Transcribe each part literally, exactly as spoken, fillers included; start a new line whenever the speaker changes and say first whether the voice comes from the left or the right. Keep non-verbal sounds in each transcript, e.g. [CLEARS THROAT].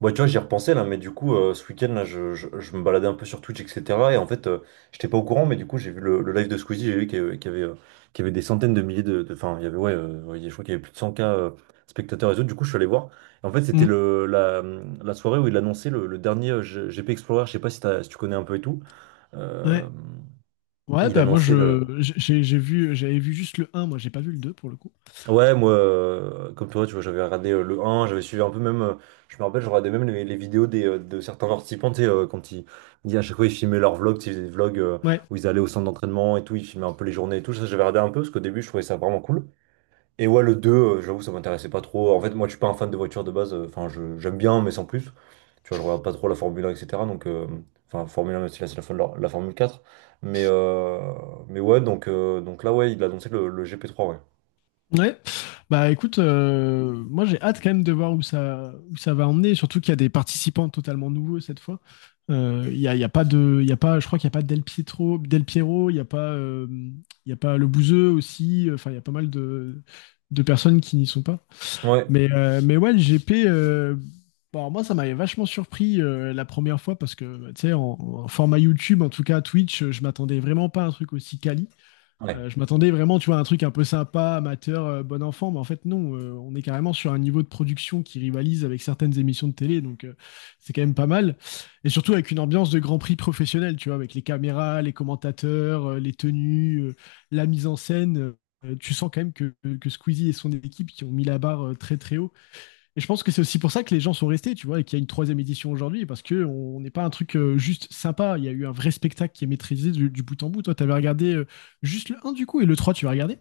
right: Ouais, tu vois, j'y repensais là, mais du coup, euh, ce week-end, là, je, je, je me baladais un peu sur Twitch, et cetera. Et en fait, euh, j'étais pas au courant, mais du coup, j'ai vu le, le live de Squeezie, j'ai vu qu'il y avait, qu'il y avait, euh, qu'il y avait des centaines de milliers de. de- Enfin, il y avait, ouais, euh, ouais, je crois qu'il y avait plus de cent k euh, spectateurs et autres. Du coup, je suis allé voir. Et en fait, c'était
left: Mm.
right: le, la, la soirée où il annonçait le, le dernier euh, G- GP Explorer. Je sais pas si, t'as- si tu connais un peu et tout. Euh,
left: Ouais. Ouais,
right: il
left: bah moi
right: annonçait.
left: je j'ai j'ai vu j'avais vu juste le un, moi j'ai pas vu le deux pour le coup.
right: Ouais, moi, euh, comme toi, tu vois, j'avais regardé euh, le un, j'avais suivi un peu même, euh, je me rappelle, je regardais même les, les vidéos des, euh, de certains participants, tu sais, euh, quand ils, ils- à chaque fois, ils filmaient leurs vlogs, tu sais, ils faisaient des vlogs euh,
left: Ouais.
right: où ils allaient au centre d'entraînement et tout, ils filmaient un peu les journées et tout, ça, j'avais regardé un peu, parce qu'au début, je trouvais ça vraiment cool. Et ouais, le deux, euh, j'avoue, ça m'intéressait pas trop. En fait, moi, je suis pas un fan de voitures de base, euh, enfin, je, j'aime bien, mais sans plus. Tu vois, je regarde pas trop la Formule un, et cetera. Donc, euh, enfin, Formule un, même si là, c'est la, fin de la, la Formule quatre. Mais, euh, mais ouais, donc, euh, donc là, ouais, il a annoncé le, le gp trois, ouais.
left: Ouais. Bah écoute, euh, moi j'ai hâte quand même de voir où ça où ça va emmener, surtout qu'il y a des participants totalement nouveaux cette fois. Euh, Il y a, il y a pas de il y a pas je crois qu'il y a pas Del Pietro, Del Piero, il y a pas euh, il y a pas le Bouzeux aussi, euh, enfin il y a pas mal de de personnes qui n'y sont pas.
right: Ouais.
left: Mais, euh, mais ouais, le G P, euh, bon, alors moi, ça m'avait vachement surpris euh, la première fois parce que, tu sais, en, en format YouTube, en tout cas Twitch, euh, je m'attendais vraiment pas à un truc aussi quali.
right: Ouais.
left: Euh, je m'attendais vraiment, tu vois, à un truc un peu sympa, amateur, euh, bon enfant, mais en fait, non, euh, on est carrément sur un niveau de production qui rivalise avec certaines émissions de télé, donc euh, c'est quand même pas mal. Et surtout avec une ambiance de Grand Prix professionnel, tu vois, avec les caméras, les commentateurs, euh, les tenues, euh, la mise en scène. Euh, tu sens quand même que, que Squeezie et son équipe qui ont mis la barre euh, très très haut. Et je pense que c'est aussi pour ça que les gens sont restés, tu vois, et qu'il y a une troisième édition aujourd'hui, parce que on n'est pas un truc euh, juste sympa. Il y a eu un vrai spectacle qui est maîtrisé du, du bout en bout. Toi, tu avais regardé euh, juste le un du coup, et le trois, tu vas regarder?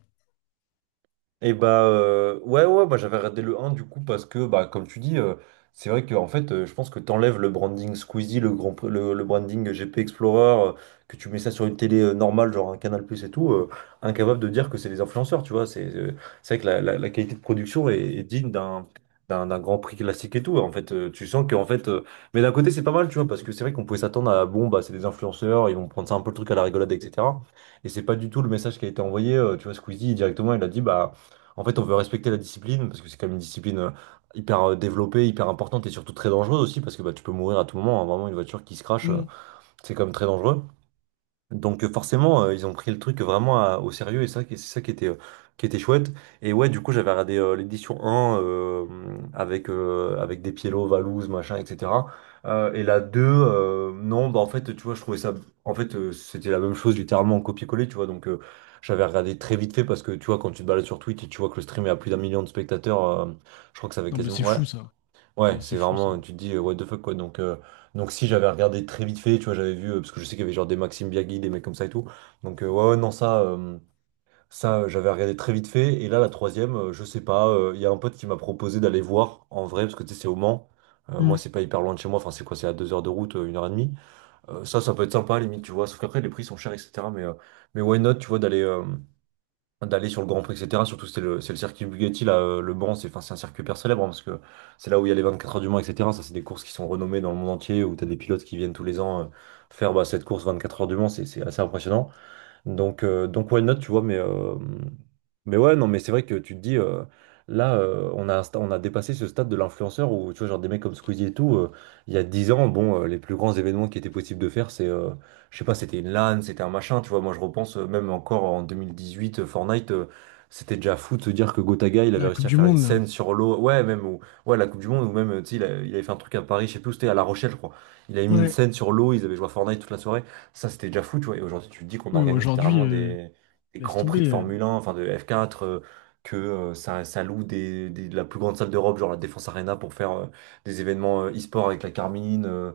right: Et bah, euh, ouais, ouais, moi j'avais regardé le un du coup, parce que bah, comme tu dis, euh, c'est vrai que en fait, euh, je pense que t'enlèves le branding Squeezie, le grand, le, le branding G P Explorer, euh, que tu mets ça sur une télé euh, normale, genre un Canal+ Plus et tout, euh, incapable de dire que c'est des influenceurs, tu vois, c'est, euh, c'est vrai que la, la- la qualité de production est, est digne d'un d'un d'un Grand Prix classique et tout, en fait, euh, tu sens que en fait, euh, mais d'un côté c'est pas mal, tu vois, parce que c'est vrai qu'on pouvait s'attendre à bon, bah c'est des influenceurs, ils vont prendre ça un peu, le truc à la rigolade, etc. Et c'est pas du tout le message qui a été envoyé, euh, tu vois, Squeezie directement il a dit bah, en fait, on veut respecter la discipline parce que c'est quand même une discipline euh, hyper euh, développée, hyper importante et surtout très dangereuse aussi, parce que bah, tu peux mourir à tout moment, hein. Vraiment, une voiture qui se crache, euh,
left: Mm.
right: c'est quand même très dangereux. Donc euh, forcément, euh, ils ont pris le truc vraiment à- au sérieux et ça, qui- c'est ça qui était, euh, qui était chouette. Et ouais, du coup, j'avais regardé euh, l'édition un, euh, avec, euh, avec des Pielo, Valouz, machin, et cetera. Euh, et la deux, euh, non, bah en fait, tu vois, je trouvais ça... En fait, euh, c'était la même chose, littéralement, en copier-coller, tu vois. Donc euh, j'avais regardé très vite fait, parce que, tu vois, quand tu te balades sur Twitch et tu vois que le stream est à plus d'un million de spectateurs, euh, je crois que ça avait
left: Non, mais
right: quasiment...
left: c'est
right: Ouais.
left: fou ça.
right: Ouais,
left: C'est c'est
right: c'est
left: fou ça.
right: vraiment, tu te dis, euh, what the fuck, quoi. Donc, euh, donc si j'avais regardé très vite fait, tu vois, j'avais vu, euh, parce que je sais qu'il y avait genre des Maxime Biagui, des mecs comme ça et tout. Donc, euh, ouais, ouais, non, ça, euh, ça, euh, j'avais regardé très vite fait. Et là, la troisième, euh, je sais pas, euh, il y a un pote qui m'a proposé d'aller voir en vrai, parce que tu sais, c'est au Mans. Euh, moi,
left: Mm.
right: c'est pas hyper loin de chez moi, enfin, c'est quoi, c'est à deux heures de route, euh, une heure et demie. Euh, ça, ça peut être sympa, limite, tu vois. Sauf qu'après, les prix sont chers, et cetera. Mais, euh, mais why not, tu vois, d'aller. euh, d'aller sur le Grand Prix, et cetera. Surtout, c'est le, c'est le circuit Bugatti, là, euh, le Mans, c'est enfin, c'est un circuit hyper célèbre, hein, parce que c'est là où il y a les vingt-quatre heures du Mans, et cetera. Ça, c'est des courses qui sont renommées dans le monde entier, où tu as des pilotes qui viennent tous les ans, euh, faire bah, cette course vingt-quatre heures du Mans, c'est c'est assez impressionnant. Donc, euh, donc why not, tu vois, mais, euh, mais ouais, non, mais c'est vrai que tu te dis, euh, là, euh, on a, un sta- on a dépassé ce stade de l'influenceur où, tu vois, genre des mecs comme Squeezie et tout, euh, il y a dix ans, bon, euh, les plus grands événements qui étaient possibles de faire, c'est, euh, je sais pas, c'était une LAN, c'était un machin, tu vois, moi je repense, euh, même encore en deux mille dix-huit, euh, Fortnite, euh, c'était déjà fou de se dire que Gotaga, il avait
left: La
right: réussi
left: Coupe
right: à
left: du
right: faire une
left: Monde, là.
right: scène sur l'eau, ouais, même, ou, ouais, la Coupe du Monde, ou même, euh, tu sais, il, a- il avait fait un truc à Paris, je sais plus où c'était, à La Rochelle, je crois, il avait mis une
left: Ouais.
right: scène sur l'eau, ils avaient joué à Fortnite toute la soirée. Ça, c'était déjà fou, tu vois. Et aujourd'hui, tu te dis qu'on
left: Oui,
right: organise
left: aujourd'hui,
right: littéralement
left: euh,
right: des, des
left: laisse
right: grands prix
left: tomber.
right: de
left: euh.
right: Formule un, enfin de F quatre, euh, que, euh, ça, ça loue des, des- de la plus grande salle d'Europe, genre la Défense Arena, pour faire euh, des événements euh, e-sport avec la Carmine, euh,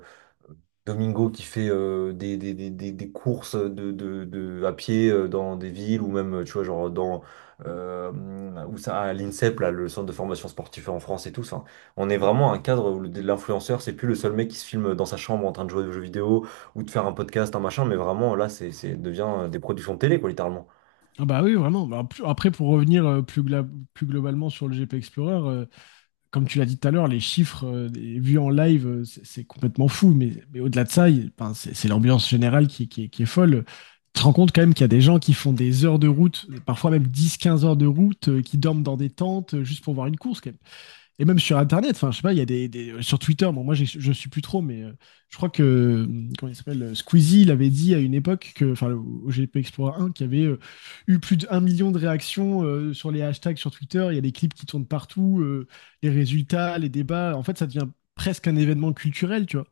right: Domingo qui fait euh, des, des, des, des- des courses de, de, de- à pied euh, dans des villes ou même, euh, tu vois, genre dans euh, où ça, à l'INSEP, là, le centre de formation sportive en France et tout ça, hein. On est vraiment à un cadre où le- l'influenceur, c'est plus le seul mec qui se filme dans sa chambre en train de jouer aux jeux vidéo ou de faire un podcast, un machin, mais vraiment là, c'est, c'est devient, euh, des productions de télé, quoi, littéralement.
left: Ah bah oui, vraiment. Bah, plus- Après, pour revenir euh, plus, gla- plus globalement sur le G P Explorer, euh, comme tu l'as dit tout à l'heure, les chiffres euh, des- vus en live, euh, c'est c'est complètement fou. Mais, mais au-delà de ça, il- enfin, c'est c'est l'ambiance générale qui, qui est qui est folle. Tu te rends compte quand même qu'il y a des gens qui font des heures de route, parfois même dix, quinze heures de route, euh, qui dorment dans des tentes euh, juste pour voir une course. Quand même. Et même sur Internet, enfin, je sais pas, il y a des, des- euh, sur Twitter, bon, moi, j'ai- je suis plus trop, mais euh, je crois que, euh, comment il s'appelle, euh, Squeezie, il avait dit à une époque que, enfin, au au G P Explorer un, qu'il y avait euh, eu plus d'un million de réactions euh, sur les hashtags sur Twitter. Il y a des clips qui tournent partout, euh, les résultats, les débats. En fait, ça devient presque un événement culturel, tu vois.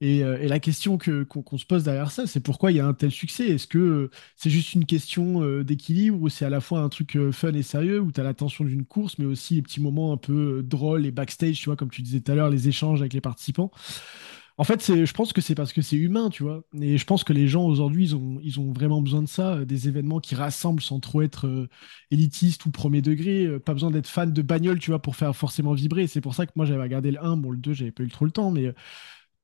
left: Et, euh, et la question que, qu'on, qu'on se pose derrière ça, c'est pourquoi il y a un tel succès? Est-ce que, euh, c'est juste une question euh, d'équilibre où c'est à la fois un truc euh, fun et sérieux, où tu as la tension d'une course, mais aussi les petits moments un peu euh, drôles et backstage, tu vois, comme tu disais tout à l'heure, les échanges avec les participants. En fait, c'est, je pense que c'est parce que c'est humain, tu vois. Et je pense que les gens aujourd'hui, ils ont, ils ont vraiment besoin de ça, euh, des événements qui rassemblent sans trop être euh, élitiste ou premier degré. Euh, pas besoin d'être fan de bagnole, tu vois, pour faire forcément vibrer. C'est pour ça que moi, j'avais regardé le un, bon, le deux j'avais pas eu trop le temps, mais euh,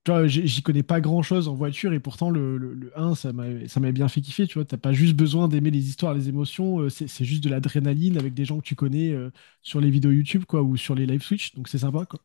left: tu vois, j'y connais pas grand-chose en voiture et pourtant le, le, le un, ça m'a ça m'a bien fait kiffer, tu vois. T'as pas juste besoin d'aimer les histoires, les émotions, euh, c'est c'est juste de l'adrénaline avec des gens que tu connais euh, sur les vidéos YouTube, quoi, ou sur les live Switch, donc c'est sympa, quoi.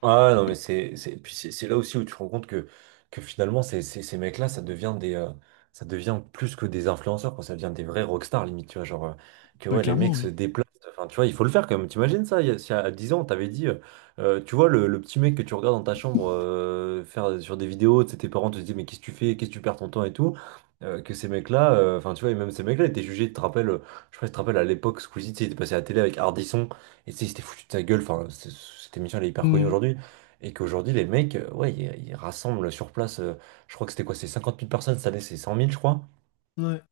right: Ah non mais c'est c'est puis c'est c'est là aussi où tu te rends compte que que finalement ces ces, ces mecs-là, ça devient des, euh, ça devient plus que des influenceurs, quoi, ça devient des vrais rockstars, limite, tu vois, genre, euh, que
left: Bah
right: ouais, les mecs
left: clairement,
right: se
left: oui.
right: déplacent, enfin tu vois, il faut le faire quand même, t'imagines ça, il y a, si à dix ans on t'avait dit, euh, euh, tu vois, le, le petit mec que tu regardes dans ta chambre, euh, faire sur des vidéos, tu sais, tes parents te disaient mais qu'est-ce que tu fais, qu'est-ce que tu perds ton temps et tout, euh, que ces mecs-là, euh, enfin tu vois, et même ces mecs-là étaient jugés, tu te rappelles, euh, je sais pas si tu te rappelles, à l'époque Squeezie, tu sais, il était passé à la télé avec Ardisson et tu sais, il s'était foutu de sa gueule. Enfin, c'est- cette émission, elle est hyper connue
left: Mm.
right: aujourd'hui. Et qu'aujourd'hui, les mecs, euh, ouais, ils, ils rassemblent sur place, euh, je crois que c'était quoi, c'est cinquante mille personnes, cette année, c'est cent mille, je crois,
left: Ouais,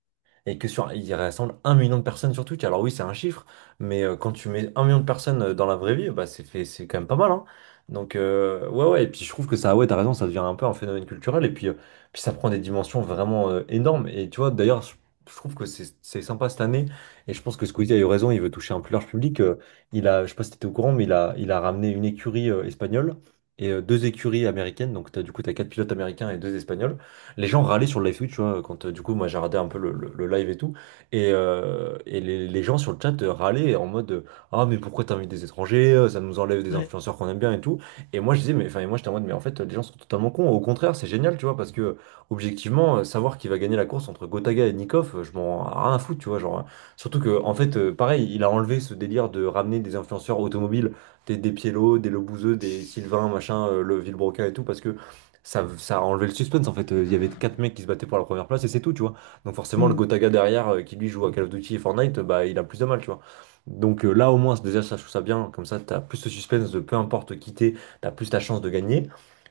right: et que sur, il rassemble un million de personnes sur Twitch. Alors oui, c'est un chiffre, mais euh, quand tu mets un million de personnes euh, dans la vraie vie, bah c'est fait, c'est quand même pas mal, hein. Donc euh, ouais, ouais. Et puis je trouve que ça, ouais, t'as raison, ça devient un peu un phénomène culturel. Et puis, euh, puis ça prend des dimensions vraiment euh, énormes. Et tu vois, d'ailleurs, je, je trouve que c'est c'est sympa cette année. Et je pense que Squeezie a eu raison. Il veut toucher un plus large public. Euh, il a, je sais pas si t'étais au courant, mais il a, il a ramené une écurie euh, espagnole. Et euh, deux écuries américaines, donc t'as, du coup, t'as quatre pilotes américains et deux espagnols. Les gens râlaient sur le live Twitch, tu vois, quand, euh, du coup, moi j'ai regardé un peu le, le- le live et tout, et, euh, et les, les gens sur le chat euh, râlaient en mode, euh, ah, mais pourquoi t'invites des étrangers? euh, Ça nous enlève des
left: ouais.
right: influenceurs qu'on aime bien et tout. Et moi je disais, mais enfin, et moi j'étais en mode, mais en fait, les gens sont totalement cons. Au contraire, c'est génial, tu vois, parce que objectivement, euh, savoir qui va gagner la course entre Gotaga et Nikov, euh, je m'en rien à foutre, tu vois, genre. euh, Surtout que, en fait, euh, pareil, il a enlevé ce délire de ramener des influenceurs automobiles, des, des Pielo, des Lobouzeux, des Sylvain, machin, euh, le Villebroca et tout, parce que ça, ça a enlevé le suspense en fait. Euh, Il y avait quatre mecs qui se battaient pour la première place et c'est tout, tu vois. Donc forcément, le
left: Mm.
right: Gotaga derrière, euh, qui lui joue à Call of Duty et Fortnite, euh, bah il a plus de mal, tu vois. Donc euh, là, au moins, déjà, ça, je trouve ça bien. Comme ça, t'as plus de suspense, de peu importe qui t'es, t'as plus ta chance de gagner.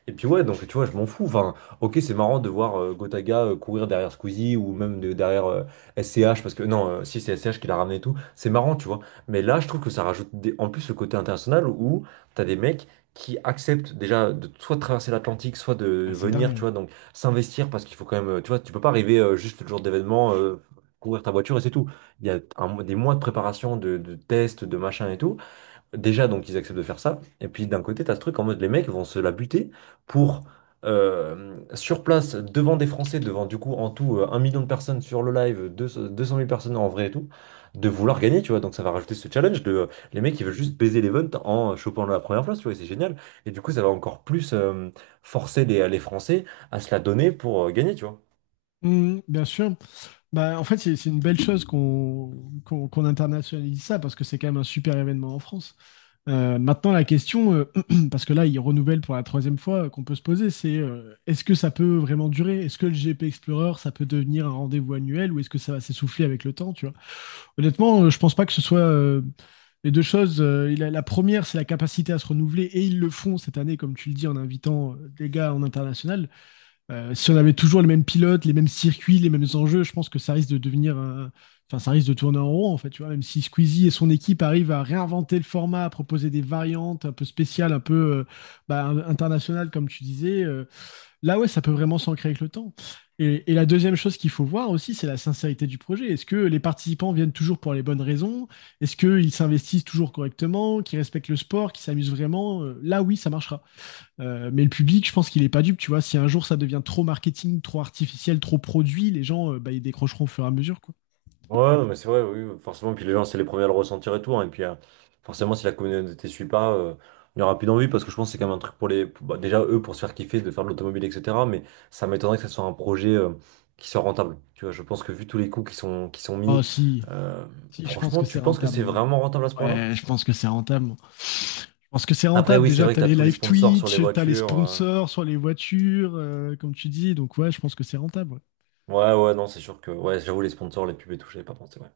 right: Et puis ouais, donc tu vois, je m'en fous. Enfin, ok, c'est marrant de voir euh, Gotaga euh, courir derrière Squeezie ou même de- derrière, euh, S C H, parce que non, euh, si c'est S C H qui l'a ramené et tout, c'est marrant, tu vois. Mais là, je trouve que ça rajoute des- en plus ce côté international où t'as des mecs qui acceptent déjà, de soit de traverser l'Atlantique, soit de
left: Ah, c'est
right: venir,
left: dingue.
right: tu
left: Hein.
right: vois, donc s'investir parce qu'il faut quand même, euh, tu vois, tu peux pas arriver euh, juste le jour d'événement, euh, courir ta voiture et c'est tout. Il y a un- des mois de préparation, de, de tests, de machin et tout. Déjà, donc, ils acceptent de faire ça. Et puis, d'un côté, t'as ce truc en mode les mecs vont se la buter pour, euh, sur place, devant des Français, devant, du coup, en tout, euh, un million de personnes sur le live, deux- cent- deux cent mille personnes en vrai et tout, de vouloir gagner, tu vois. Donc, ça va rajouter ce challenge de, euh, les mecs ils veulent juste baiser l'event en chopant la première place, tu vois, et C'est génial. Et du coup, ça va encore plus, euh, forcer les, les Français à se la donner pour euh, gagner, tu vois.
left: Mhm, bien sûr. Bah, en fait, c'est c'est une belle chose qu'on qu'on qu'on internationalise ça parce que c'est quand même un super événement en France. Euh, maintenant, la question, euh, [CLEARS THROAT] parce que là, il renouvelle pour la troisième fois euh, qu'on peut se poser, c'est euh, est-ce que ça peut vraiment durer? Est-ce que le G P Explorer, ça peut devenir un rendez-vous annuel ou est-ce que ça va s'essouffler avec le temps, tu vois? Honnêtement, euh, je pense pas que ce soit euh, les deux choses. Euh, il a- la première, c'est la capacité à se renouveler et ils le font cette année, comme tu le dis, en invitant euh, des gars en international. Euh, si on avait toujours les mêmes pilotes, les mêmes circuits, les mêmes enjeux, je pense que ça risque de devenir un- Enfin, ça risque de tourner en rond, en fait, tu vois, même si Squeezie et son équipe arrivent à réinventer le format, à proposer des variantes un peu spéciales, un peu euh, bah, un- internationales, comme tu disais, euh, là, ouais, ça peut vraiment s'ancrer avec le temps. Et, et la deuxième chose qu'il faut voir aussi, c'est la sincérité du projet. Est-ce que les participants viennent toujours pour les bonnes raisons? Est-ce qu'ils s'investissent toujours correctement, qu'ils respectent le sport, qu'ils s'amusent vraiment? Euh, Là, oui, ça marchera. Euh, mais le public, je pense qu'il est pas dupe, tu vois. Si un jour ça devient trop marketing, trop artificiel, trop produit, les gens, euh, bah, ils décrocheront au fur et à mesure, quoi.
right: Ouais, non, mais c'est vrai, oui, forcément. Puis les gens, c'est les premiers à le ressentir et tout, hein. Et puis, euh, forcément, si la communauté suit pas, euh, il n'y aura plus d'envie parce que je pense que c'est quand même un truc pour les. bah, déjà, eux, pour se faire kiffer, de faire de l'automobile, et cetera. Mais ça m'étonnerait que ce soit un projet, euh, qui soit rentable. Tu vois, je pense que vu tous les coûts qui sont, qui sont
left: Oh,
right: mis,
left: si,
right: euh,
left: si, je pense
right: franchement,
left: que c'est
right: tu penses que
left: rentable,
right: c'est
left: moi.
right: vraiment rentable à ce point-là?
left: Ouais, je pense que c'est rentable. Moi. Je pense que c'est
right: Après,
left: rentable.
right: oui, c'est
left: Déjà,
right: vrai que
left: t'as
right: tu as
left: les
right: tous les
left: live
right: sponsors sur les
left: Twitch, t'as les
right: voitures. euh.
left: sponsors sur les voitures, euh, comme tu dis. Donc, ouais, je pense que c'est rentable. Ouais.
right: Ouais, ouais, non, c'est sûr que. Ouais, j'avoue, les sponsors, les pubs et tout, j'avais pas pensé, ouais.